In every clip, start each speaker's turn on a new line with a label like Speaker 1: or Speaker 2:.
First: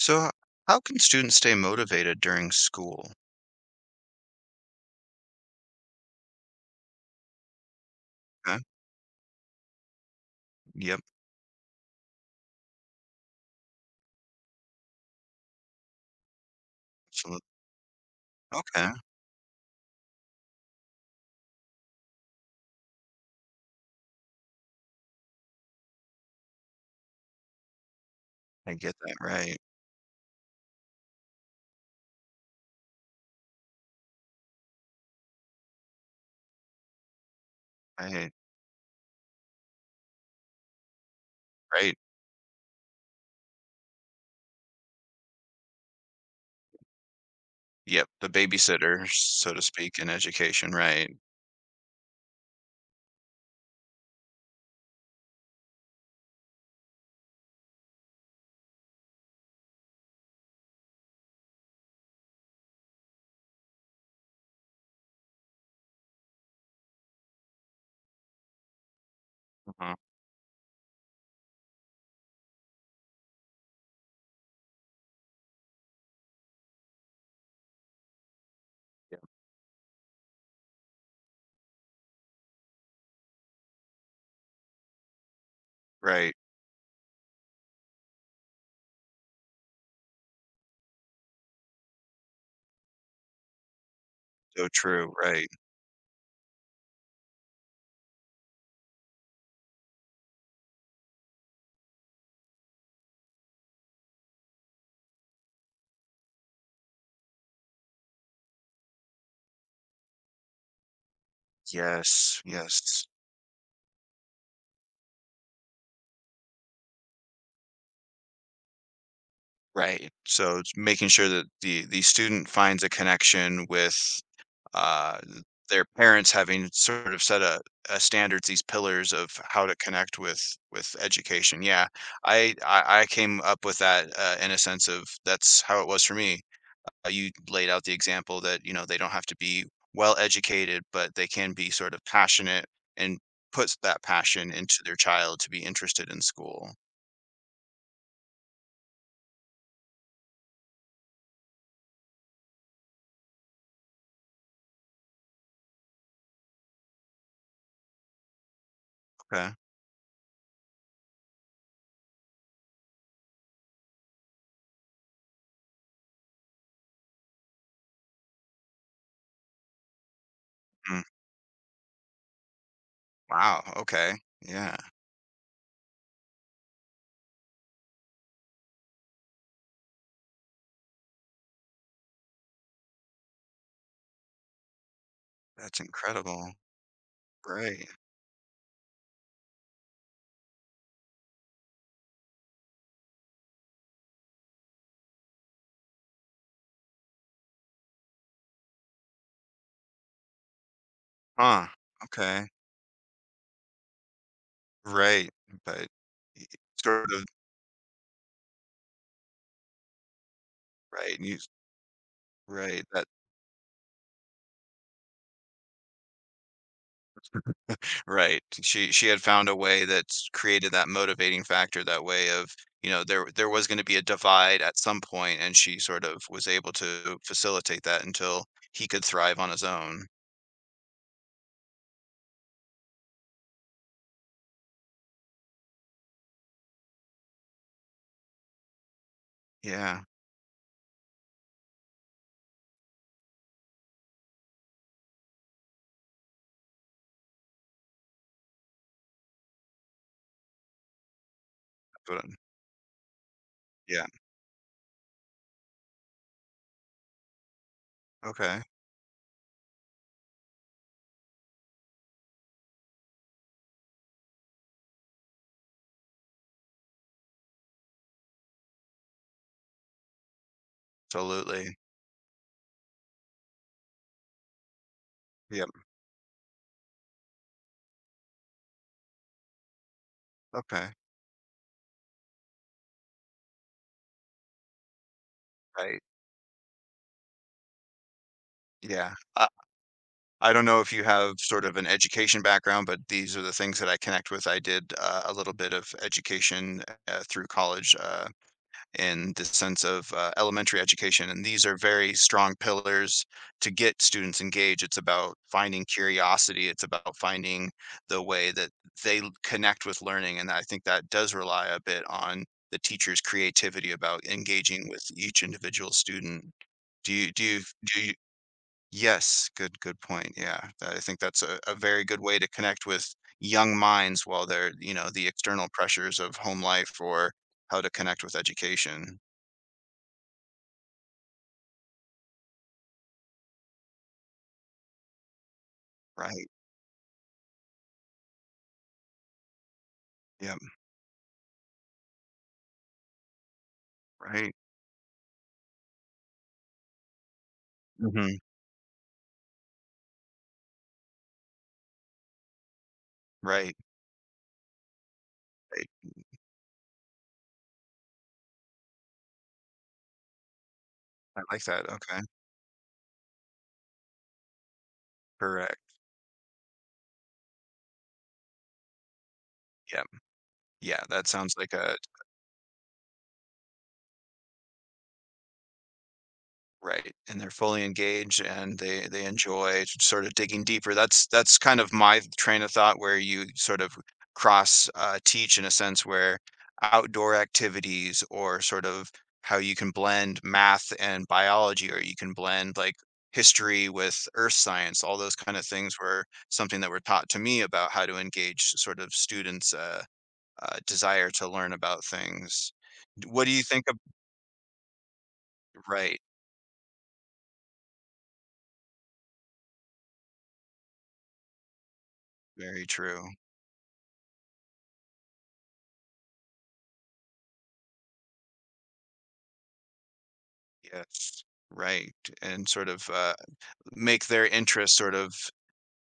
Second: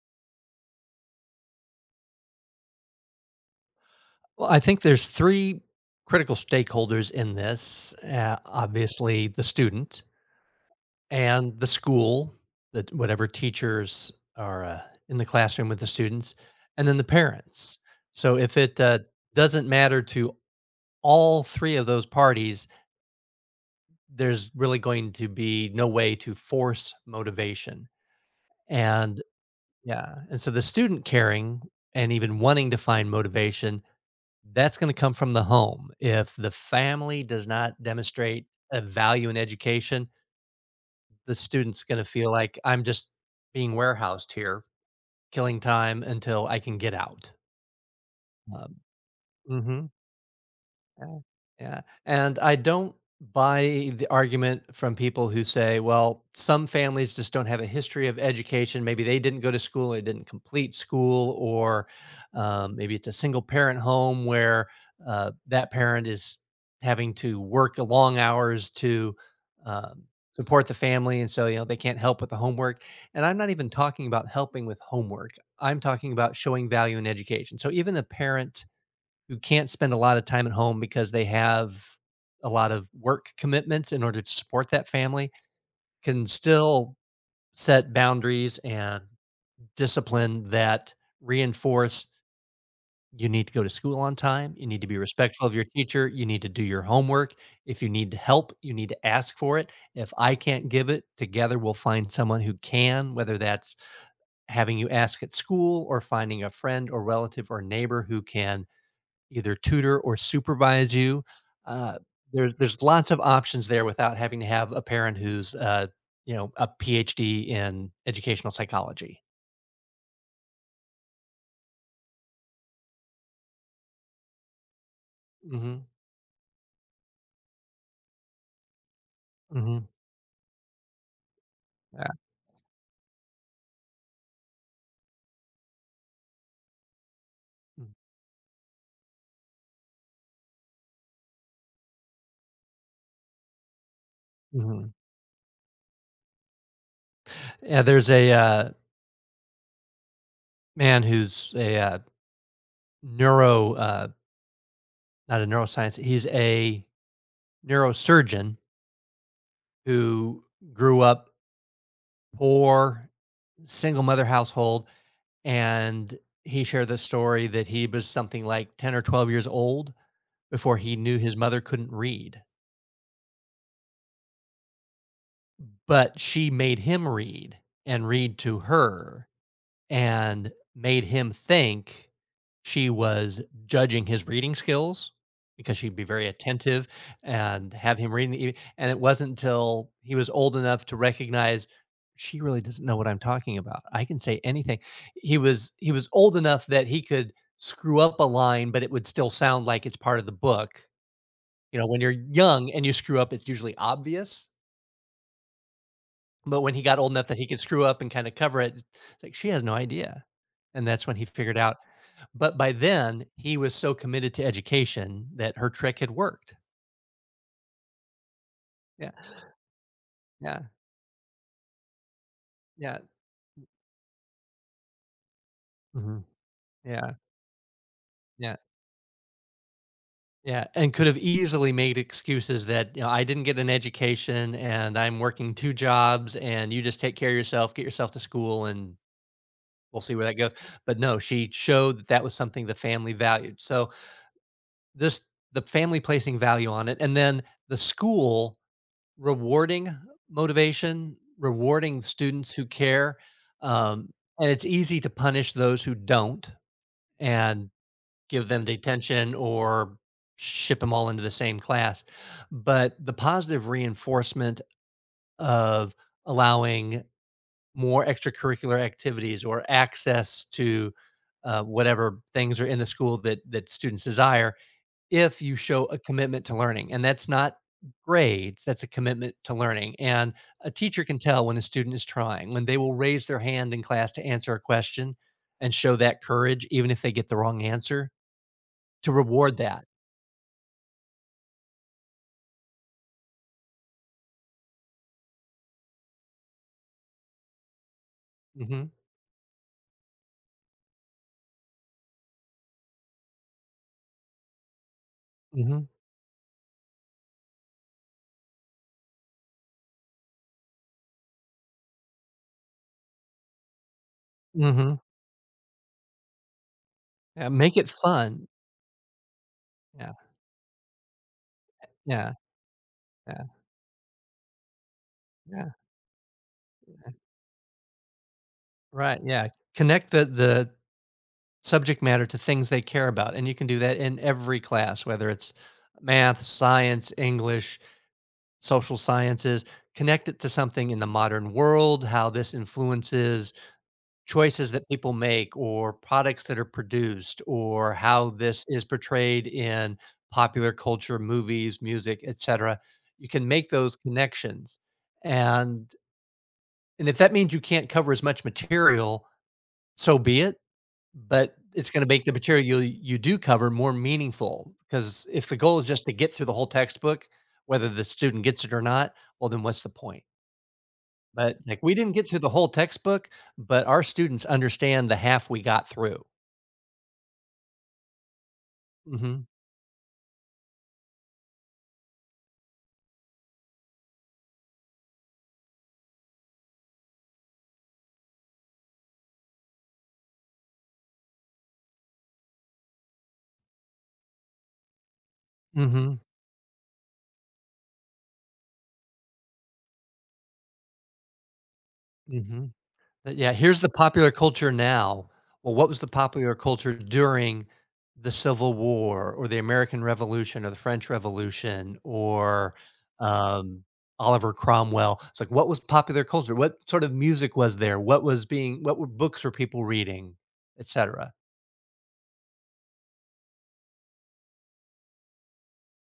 Speaker 1: So, how can students stay motivated during school?
Speaker 2: Well, I think there's 3 critical stakeholders in this. Uh,
Speaker 1: Okay.
Speaker 2: obviously, the student
Speaker 1: Yep.
Speaker 2: and the school, that whatever teachers are, in the classroom with the students, and then the
Speaker 1: absolute-
Speaker 2: parents. So if it,
Speaker 1: Okay.
Speaker 2: doesn't matter to all 3 of those parties, there's really going to be no way to force motivation.
Speaker 1: I get that.
Speaker 2: And,
Speaker 1: Right.
Speaker 2: yeah, and so the student caring and even wanting to find motivation, that's gonna come from the home. If the family does not
Speaker 1: Right.
Speaker 2: demonstrate a value in education, the student's
Speaker 1: Right.
Speaker 2: gonna feel like, "I'm just being warehoused here, killing time until I can get out."
Speaker 1: Yep. The
Speaker 2: Um
Speaker 1: babysitter, so to
Speaker 2: mhm.
Speaker 1: speak, in education. Right.
Speaker 2: Yeah, yeah, and I don't buy the argument from people who say, well, some families just don't have a history of education. Maybe they didn't go to school, they didn't complete school, or maybe it's a single parent home where that parent is having to work long hours to
Speaker 1: uh
Speaker 2: um, support the family. And so, you know, they can't help with the homework. And I'm not even talking about helping with homework, I'm talking about showing value in education. So even a parent
Speaker 1: Yep.
Speaker 2: who can't spend a lot of time at home because they have a lot of work commitments in order to support that family can
Speaker 1: Right.
Speaker 2: still set boundaries and discipline that reinforce you need to go to school on time, you
Speaker 1: So
Speaker 2: need to be
Speaker 1: true.
Speaker 2: respectful
Speaker 1: Right.
Speaker 2: of your teacher, you need to do your homework. If you need help, you need to ask for it. If I can't give it, together we'll find someone who can, whether that's having you ask at school or finding a friend or relative or neighbor who can either tutor or supervise you. Uh,
Speaker 1: Yes.
Speaker 2: there's
Speaker 1: Yes.
Speaker 2: lots of options there without having to have a parent who's you know, a PhD in educational psychology.
Speaker 1: Right. So it's making sure that the student finds a connection with uh, their
Speaker 2: Hmm.
Speaker 1: parents having sort of set a standards, these pillars of how to
Speaker 2: Hmm.
Speaker 1: connect with education. Yeah,
Speaker 2: Yeah.
Speaker 1: I came up with that in a sense of that's how it was for me. You laid out the example that you know they don't have to be well educated, but they can be sort of passionate and puts that passion into
Speaker 2: Hmm.
Speaker 1: their child to be interested in school.
Speaker 2: Yeah. There's a man who's a neuro not a neuroscience. He's a neurosurgeon
Speaker 1: Okay.
Speaker 2: who grew up poor, single mother household, and he shared the story that he was something like 10 or 12 years old before he
Speaker 1: Mm.
Speaker 2: knew his mother couldn't read,
Speaker 1: Wow. Okay. Yeah.
Speaker 2: but she made him read and read to her and made him think she was judging his reading skills because
Speaker 1: That's
Speaker 2: she'd be very
Speaker 1: incredible.
Speaker 2: attentive and
Speaker 1: Right.
Speaker 2: have him reading and it wasn't until he was old enough to recognize she really doesn't know what I'm talking about. I can say anything. He was old enough that he could screw up a line, but it would still sound like it's part of the book.
Speaker 1: Huh.
Speaker 2: You know, when you're
Speaker 1: Okay.
Speaker 2: young and you screw up, it's usually obvious,
Speaker 1: Right. But y-
Speaker 2: but when he got
Speaker 1: sort
Speaker 2: old
Speaker 1: of
Speaker 2: enough that he could screw up and kinda cover it, it's like, "She has no idea," and that's when
Speaker 1: right.
Speaker 2: he
Speaker 1: You
Speaker 2: figured out, but by
Speaker 1: right. That
Speaker 2: then, he was so committed to education that her trick had worked.
Speaker 1: right. She
Speaker 2: Yeah,
Speaker 1: had found a way that's
Speaker 2: yeah,
Speaker 1: created that motivating factor, that way of, you
Speaker 2: yeah,
Speaker 1: know, there was going to be a divide at some point, and she sort of
Speaker 2: mhm,
Speaker 1: was able
Speaker 2: yeah,
Speaker 1: to facilitate that until
Speaker 2: yeah,
Speaker 1: he could thrive on his own.
Speaker 2: yeah, and could have easily made excuses that, you know, "I didn't get an education, and I'm working 2 jobs, and you just take care of yourself, get yourself to school, and we'll
Speaker 1: Yeah.
Speaker 2: see where that goes," but no, she showed that that was something the family valued. So, this, the family placing value on it, and then the school rewarding motivation, rewarding
Speaker 1: But
Speaker 2: students who care,
Speaker 1: yeah.
Speaker 2: um, and it's easy to punish those who don't and give
Speaker 1: Okay.
Speaker 2: them detention or ship them all into the same class. But the positive reinforcement of allowing more extracurricular activities or access to
Speaker 1: Absolutely.
Speaker 2: whatever things are in the school that students desire if you
Speaker 1: Yep.
Speaker 2: show a commitment to learning, and that's not grades, that's a commitment to learning. And a
Speaker 1: Okay.
Speaker 2: teacher can tell when a student is trying, when they will raise their hand in class to answer a question and show
Speaker 1: Right.
Speaker 2: that courage, even if they get the wrong answer, to
Speaker 1: Yeah.
Speaker 2: reward that.
Speaker 1: I don't know if you have sort of an education background, but these are the things that I connect with. I did a little bit of education through college
Speaker 2: Mhm.
Speaker 1: in the sense of elementary education, and these are very strong pillars to get students engaged. It's about finding
Speaker 2: Mhm.
Speaker 1: curiosity, it's about finding the way that they connect with learning. And I think that does rely a bit on the teacher's creativity about engaging
Speaker 2: Mhm.
Speaker 1: with each individual student. Do you do
Speaker 2: Yeah,
Speaker 1: you
Speaker 2: make it
Speaker 1: do you
Speaker 2: fun.
Speaker 1: Yes, good good
Speaker 2: Yeah,
Speaker 1: point, yeah. That I think that's a very good
Speaker 2: yeah,
Speaker 1: way to connect with
Speaker 2: yeah,
Speaker 1: young minds while they're you know, the external
Speaker 2: yeah.
Speaker 1: pressures of home life or how to connect with education.
Speaker 2: Right, yeah. Connect the subject matter to things they care about, and you can do that in every class, whether it's math,
Speaker 1: Right,
Speaker 2: science, English, social sciences. Connect it to
Speaker 1: yep,
Speaker 2: something in the modern world, how this influences
Speaker 1: right.
Speaker 2: choices that people make or products that are produced or how
Speaker 1: Mhm,
Speaker 2: this is portrayed in popular culture, movies, music, etc. You can make
Speaker 1: right,
Speaker 2: those connections.
Speaker 1: right.
Speaker 2: And and if that means you can't cover as much material, so be it,
Speaker 1: I
Speaker 2: but
Speaker 1: like that,
Speaker 2: it's going to
Speaker 1: okay.
Speaker 2: make the material you do cover more meaningful, because if the goal
Speaker 1: Correct,
Speaker 2: is just to get through the whole textbook, whether the student gets it or not, well, then what's the
Speaker 1: yep.
Speaker 2: point?
Speaker 1: Yeah, that sounds
Speaker 2: But,
Speaker 1: like
Speaker 2: like, we
Speaker 1: a
Speaker 2: didn't get through the whole textbook, but our students understand the half we got through.
Speaker 1: Right, and they're fully engaged and they
Speaker 2: Mhm.
Speaker 1: enjoy sort of digging deeper. That's kind of my train of thought where you sort of cross teach in a sense where outdoor activities or sort of how you can blend math and biology or you can blend like history with earth science, all those kind of things
Speaker 2: Mhm.
Speaker 1: were something that were taught to me about how to engage sort of students' desire to learn about things.
Speaker 2: Mhm. But,
Speaker 1: What do
Speaker 2: yeah,
Speaker 1: you
Speaker 2: here's
Speaker 1: think
Speaker 2: the
Speaker 1: of?
Speaker 2: popular culture now. Well, what was the
Speaker 1: Right,
Speaker 2: popular culture during the Civil War or the American Revolution or the French Revolution or,
Speaker 1: very true.
Speaker 2: um, Oliver Cromwell? It's like, what was popular culture? What sort of music was there? What was being what were books were people reading, etcetera?
Speaker 1: Yes, right, and sort of, make their interests sort of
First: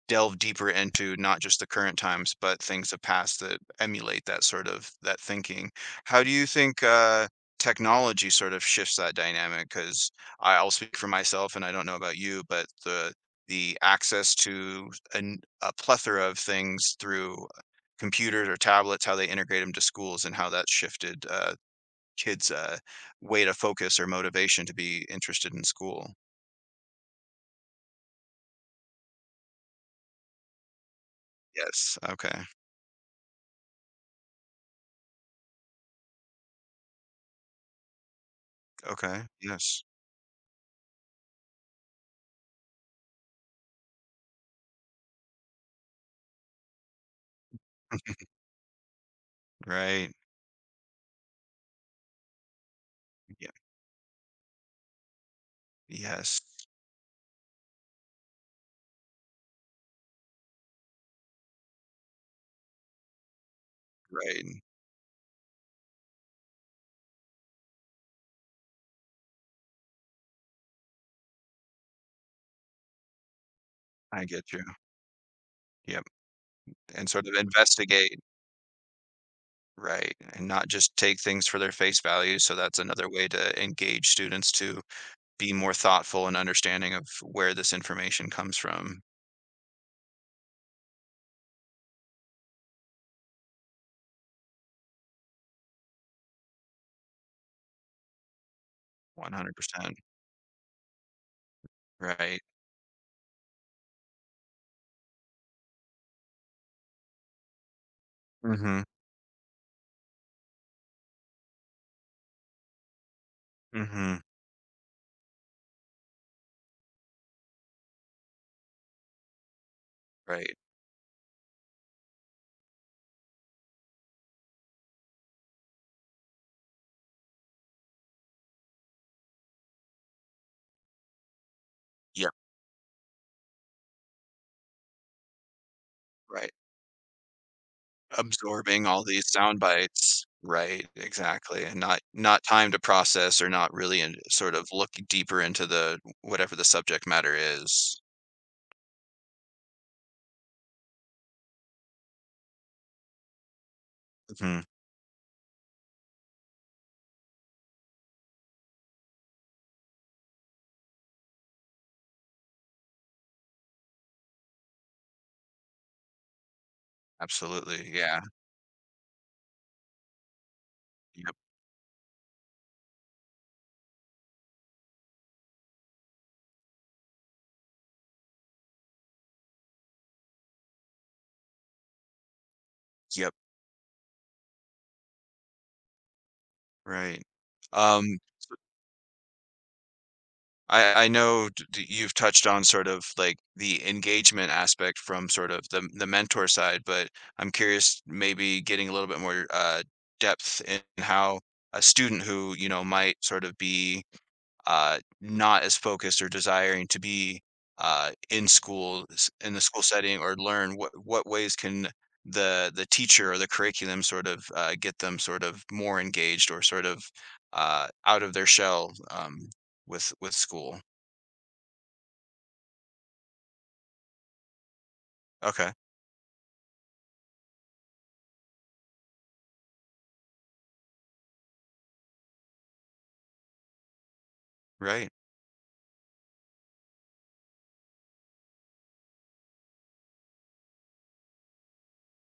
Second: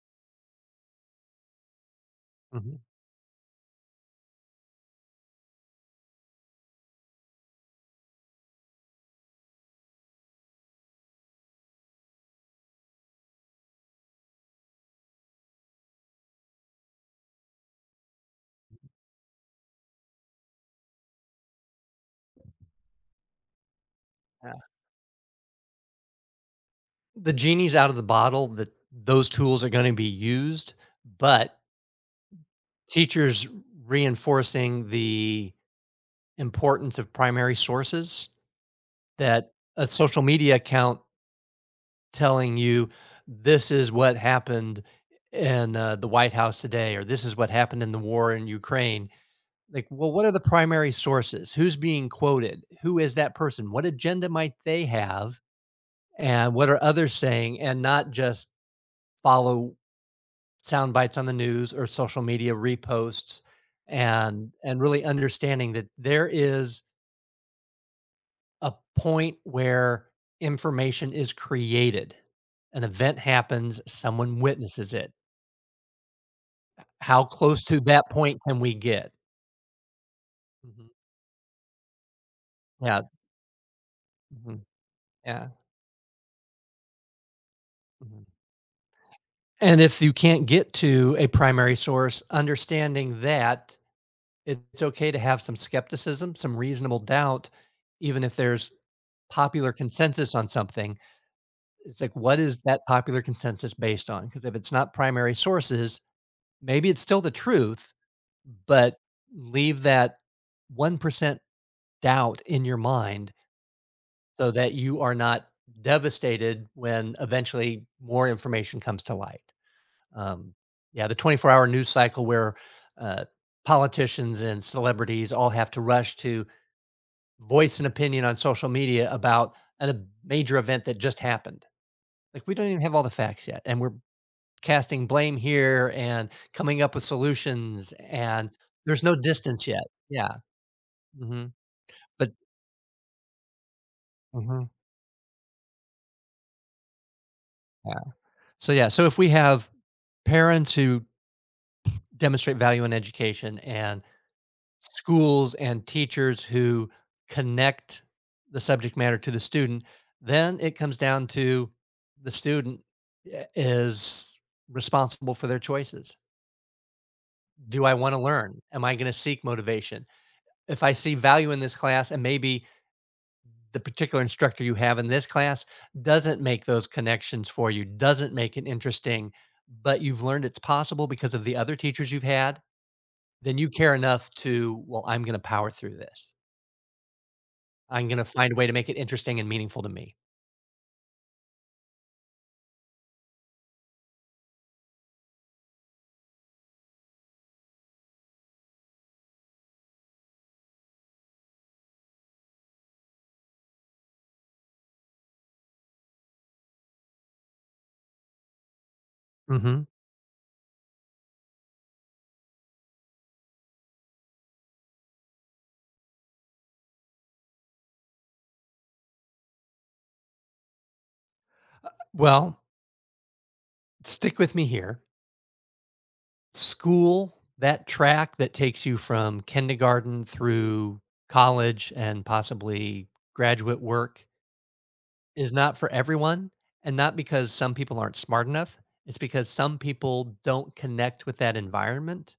Speaker 1: delve deeper into not just the current times, but
Speaker 2: Mhm.
Speaker 1: things of past that emulate that sort of that thinking. How do you think, technology sort of shifts that dynamic? Because I'll speak for myself, and I don't know about you, but the access to an a plethora of things through computers or tablets, how they integrate them to schools and how that shifted, kids, way to focus or motivation to be interested in school.
Speaker 2: The genie's out of the bottle that those tools are gonna be used, but
Speaker 1: Yes. Okay.
Speaker 2: teachers reinforcing the importance of primary sources,
Speaker 1: Okay.
Speaker 2: that
Speaker 1: Yes.
Speaker 2: a social media account telling you, "This is what happened in, the White House today," or, "This is what happened in the war in Ukraine." Like,
Speaker 1: Right.
Speaker 2: well, what are the primary sources? Who's being quoted? Who is that
Speaker 1: Yeah.
Speaker 2: person? What agenda might they have?
Speaker 1: Yes.
Speaker 2: And what are others saying? And not just follow sound bites on the news or social media reposts, and
Speaker 1: Right.
Speaker 2: and really understanding that there is a point where information is created, an event happens,
Speaker 1: I
Speaker 2: someone
Speaker 1: get you.
Speaker 2: witnesses it.
Speaker 1: Yep. And
Speaker 2: How
Speaker 1: sort of
Speaker 2: close to that
Speaker 1: investigate.
Speaker 2: point can we get?
Speaker 1: Right. And not
Speaker 2: Mhm.
Speaker 1: just take things for their face value. So that's
Speaker 2: Yeah.
Speaker 1: another way to engage students
Speaker 2: Mhm.
Speaker 1: to
Speaker 2: Yeah.
Speaker 1: be more thoughtful and understanding of where this
Speaker 2: Mhm.
Speaker 1: information comes from.
Speaker 2: And if you can't get to a primary source, understanding that it's okay to have some skepticism, some reasonable doubt, even if there's popular
Speaker 1: 100%.
Speaker 2: consensus on something. It's like, what
Speaker 1: Right.
Speaker 2: is that popular consensus based on? Because if it's not primary sources, maybe it's still the truth,
Speaker 1: Mm-hmm.
Speaker 2: but leave that 1% doubt in your mind
Speaker 1: Mm-hmm.
Speaker 2: so that you are not devastated when eventually more information comes to light. Um,
Speaker 1: Right.
Speaker 2: yeah, the 24-hour news cycle where uh, politicians and celebrities all have to rush to voice an opinion on social media about a major event that just happened.
Speaker 1: Yep.
Speaker 2: Like, we don't even have all the facts yet, and we're casting blame here and
Speaker 1: Right.
Speaker 2: coming up with solutions, and
Speaker 1: Absorbing
Speaker 2: there's
Speaker 1: all
Speaker 2: no
Speaker 1: these sound
Speaker 2: distance yet.
Speaker 1: bites.
Speaker 2: Yeah,
Speaker 1: Right,
Speaker 2: mhm.
Speaker 1: exactly, and not
Speaker 2: But,
Speaker 1: not time to process or not really and sort of
Speaker 2: mhm,
Speaker 1: look deeper into the whatever the subject matter
Speaker 2: yeah.
Speaker 1: is.
Speaker 2: So, yeah, so if we have parents who demonstrate value in education and
Speaker 1: Mhm,
Speaker 2: schools and teachers who connect the subject matter to the student, then it comes down to the student, I is responsible for their choices.
Speaker 1: absolutely,
Speaker 2: Do I
Speaker 1: yeah.
Speaker 2: wanna learn? Am I gonna seek motivation? If I see
Speaker 1: Yep,
Speaker 2: value in this class, and maybe the particular instructor you have in this class doesn't make those connections for you, doesn't make it interesting, but you've learned it's possible because of the other teachers you've had,
Speaker 1: yep,
Speaker 2: then you care enough to, well, I'm going to power through this.
Speaker 1: right.
Speaker 2: I'm
Speaker 1: Um,
Speaker 2: going to find a way to make it interesting and meaningful to me.
Speaker 1: I know d d you've touched on sort of, like, the engagement aspect from sort of the mentor side, but I'm curious maybe getting a little bit more, depth in how a student who, you know, might sort of be not as focused or desiring to be in school in the
Speaker 2: Hmm.
Speaker 1: school setting or learn what ways can the teacher or the curriculum sort of get them sort of more engaged or sort of out of their shell with school
Speaker 2: Well, stick with me here.
Speaker 1: okay
Speaker 2: School, that track that takes you from kindergarten through college and possibly graduate work,
Speaker 1: right
Speaker 2: is not for everyone, and not because some people aren't smart enough. It's because some people don't connect with that environment.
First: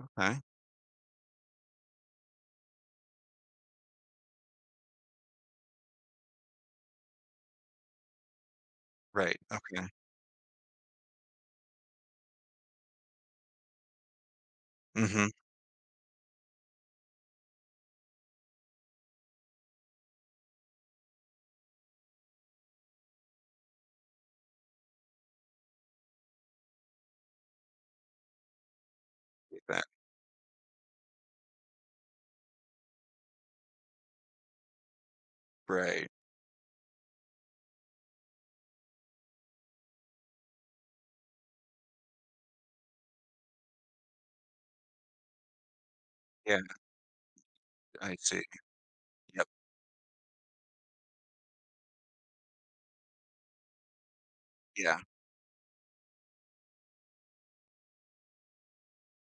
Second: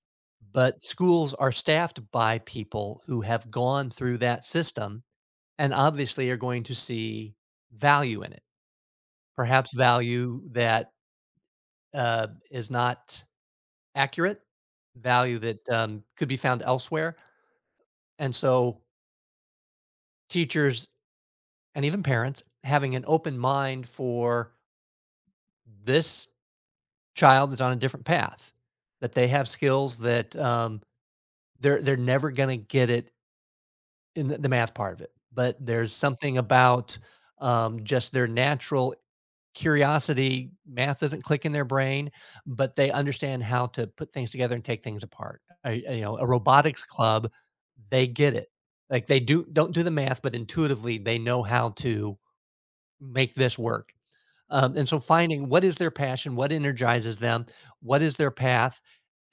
Speaker 1: okay
Speaker 2: But schools are staffed by people who have gone through that system and obviously are going to see value in it,
Speaker 1: right
Speaker 2: perhaps
Speaker 1: okay
Speaker 2: value that is not accurate,
Speaker 1: mm-hmm.
Speaker 2: value that could be found elsewhere. And so, teachers and even parents having an open mind for this child is on a different path, that they have
Speaker 1: that
Speaker 2: skills, that they're never gonna get it in the math part of it. But there's
Speaker 1: right
Speaker 2: something about, just their natural curiosity. Math doesn't click in their brain, but they understand how to put things together and take things apart. You know, a
Speaker 1: yeah
Speaker 2: robotics club, they
Speaker 1: I
Speaker 2: get
Speaker 1: see
Speaker 2: it. Like, they do
Speaker 1: yep
Speaker 2: don't do the math, but intuitively they know how to make this work, and
Speaker 1: yeah
Speaker 2: so finding what is their passion, what energizes them, what is their path,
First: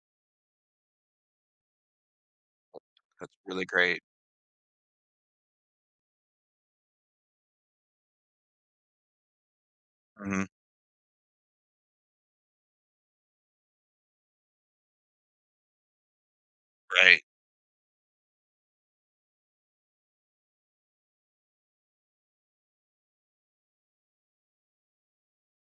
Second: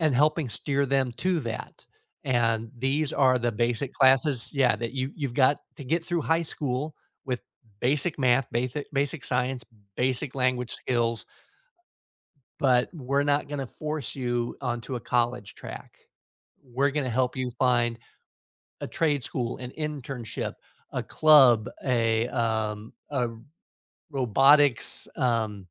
Speaker 2: and helping steer them to that. And these
Speaker 1: that's
Speaker 2: are the
Speaker 1: really
Speaker 2: basic
Speaker 1: great
Speaker 2: classes, yeah, that you've got to get through high school with basic math, basic science,
Speaker 1: mm
Speaker 2: basic
Speaker 1: hmm
Speaker 2: language skills, but we're not going to force you onto a college track. We're going to
Speaker 1: right
Speaker 2: help you find a trade school, an internship, a club, a robotics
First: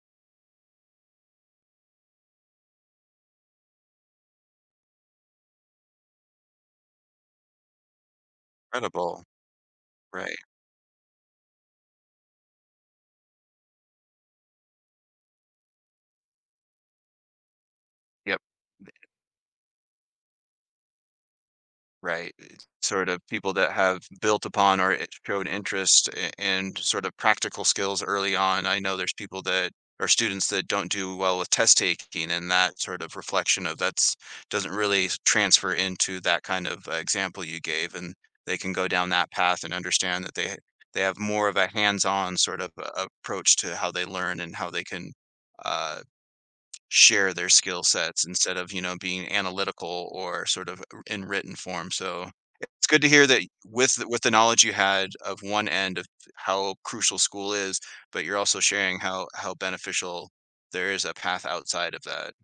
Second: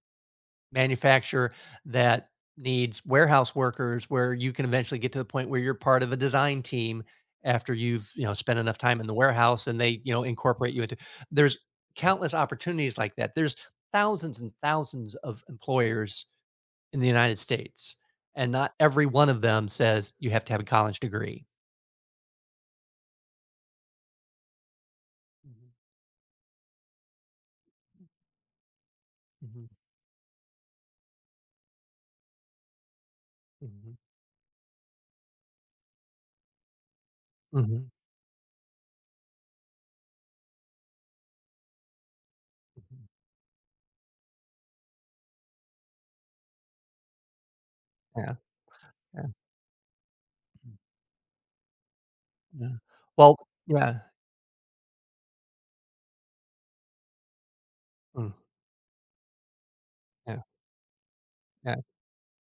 Speaker 2: manufacturer that needs warehouse workers, where you can eventually get to the point where you're part of a design team after you've, you know, spent enough time in the
Speaker 1: incredible
Speaker 2: warehouse and they, you know,
Speaker 1: right
Speaker 2: incorporate you into. There's countless opportunities like that. There's thousands and thousands of employers in the United States,
Speaker 1: yep
Speaker 2: and not every one of them says you have to have a college degree.
Speaker 1: Right, it's sort of people that have built upon or it showed interest a and sort of practical skills early on. I know there's people
Speaker 2: Mhm.
Speaker 1: that are students that don't do well with test taking and that sort of reflection of
Speaker 2: Mhm.
Speaker 1: that's doesn't really s transfer into that kind of example you
Speaker 2: Mhm. Mhm.
Speaker 1: gave, and they can go down that path and understand that they have more of a hands-on sort of a
Speaker 2: Mhm.
Speaker 1: approach to how they learn and how they can, uh share their skill sets
Speaker 2: Yeah.
Speaker 1: instead of, you know,
Speaker 2: Yeah.
Speaker 1: being analytical or sort of in written form. So
Speaker 2: Yeah.
Speaker 1: it's good to hear
Speaker 2: Well,
Speaker 1: that
Speaker 2: yeah.
Speaker 1: with the knowledge you had of one end of how crucial school is, but
Speaker 2: Mm,
Speaker 1: you're also sharing how beneficial
Speaker 2: yeah.
Speaker 1: there is a path
Speaker 2: Yeah.
Speaker 1: outside of that.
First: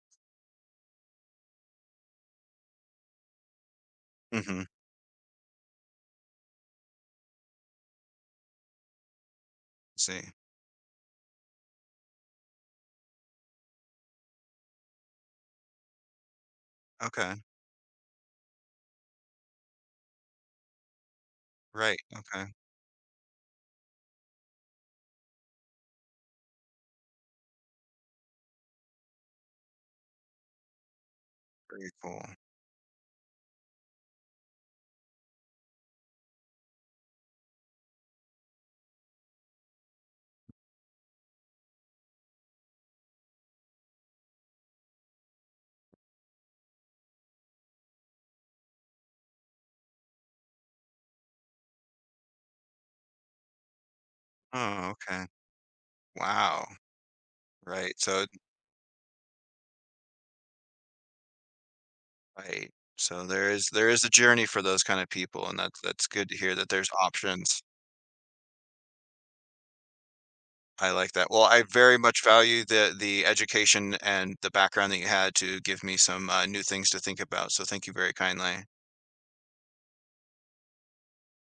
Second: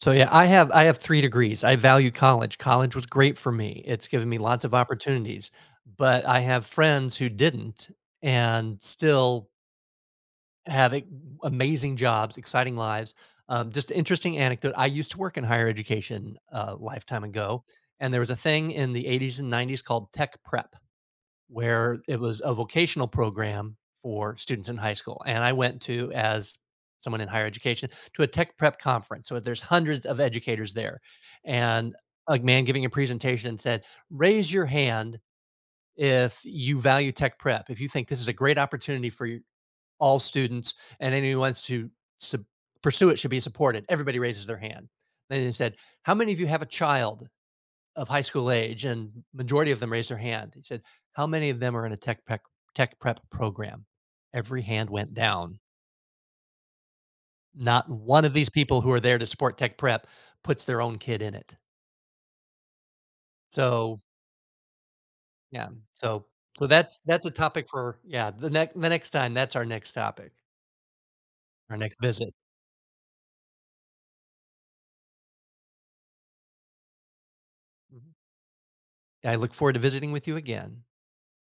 Speaker 2: So, yeah, I have 3 degrees. I value college. College was great for me. It's given me
Speaker 1: Mm-hmm.
Speaker 2: lots of opportunities, but I have friends who didn't, and still
Speaker 1: See.
Speaker 2: have a amazing jobs, exciting lives. Just an interesting anecdote. I used to work in higher education a lifetime
Speaker 1: Okay.
Speaker 2: ago, and there was a thing in the '80s and '90s called tech prep, where
Speaker 1: Right.
Speaker 2: it was
Speaker 1: Okay.
Speaker 2: a vocational program for students in high school. And I went to, as someone in higher education, to a tech prep conference. So there's hundreds of educators there.
Speaker 1: Very
Speaker 2: And
Speaker 1: cool.
Speaker 2: a man giving a presentation and said, "Raise your hand if you value tech prep, if you think this is a great opportunity for you, all students, and anyone who wants to su- pursue it should be supported." Everybody raises their hand. Then he said, "How many of you have a child of high school age?", and majority of them raised their hand. He said, "How many of them are in a tech prep program?" Every hand
Speaker 1: Oh,
Speaker 2: went
Speaker 1: okay.
Speaker 2: down.
Speaker 1: Wow.
Speaker 2: Not
Speaker 1: Right.
Speaker 2: one
Speaker 1: So
Speaker 2: of these people who are there to support tech prep puts their own kid in it.
Speaker 1: right. So there
Speaker 2: So,
Speaker 1: is a journey for those kind of people, and
Speaker 2: yeah,
Speaker 1: that's
Speaker 2: so
Speaker 1: good to hear
Speaker 2: so
Speaker 1: that there's
Speaker 2: that's a
Speaker 1: options.
Speaker 2: topic for, yeah, the next time. That's our next topic,
Speaker 1: I like that. Well, I
Speaker 2: our next
Speaker 1: very much
Speaker 2: visit.
Speaker 1: value the education and the background that you had to give me some, new things to think about, so thank you
Speaker 2: Mhm.
Speaker 1: very kindly.
Speaker 2: I look forward to visiting with you again.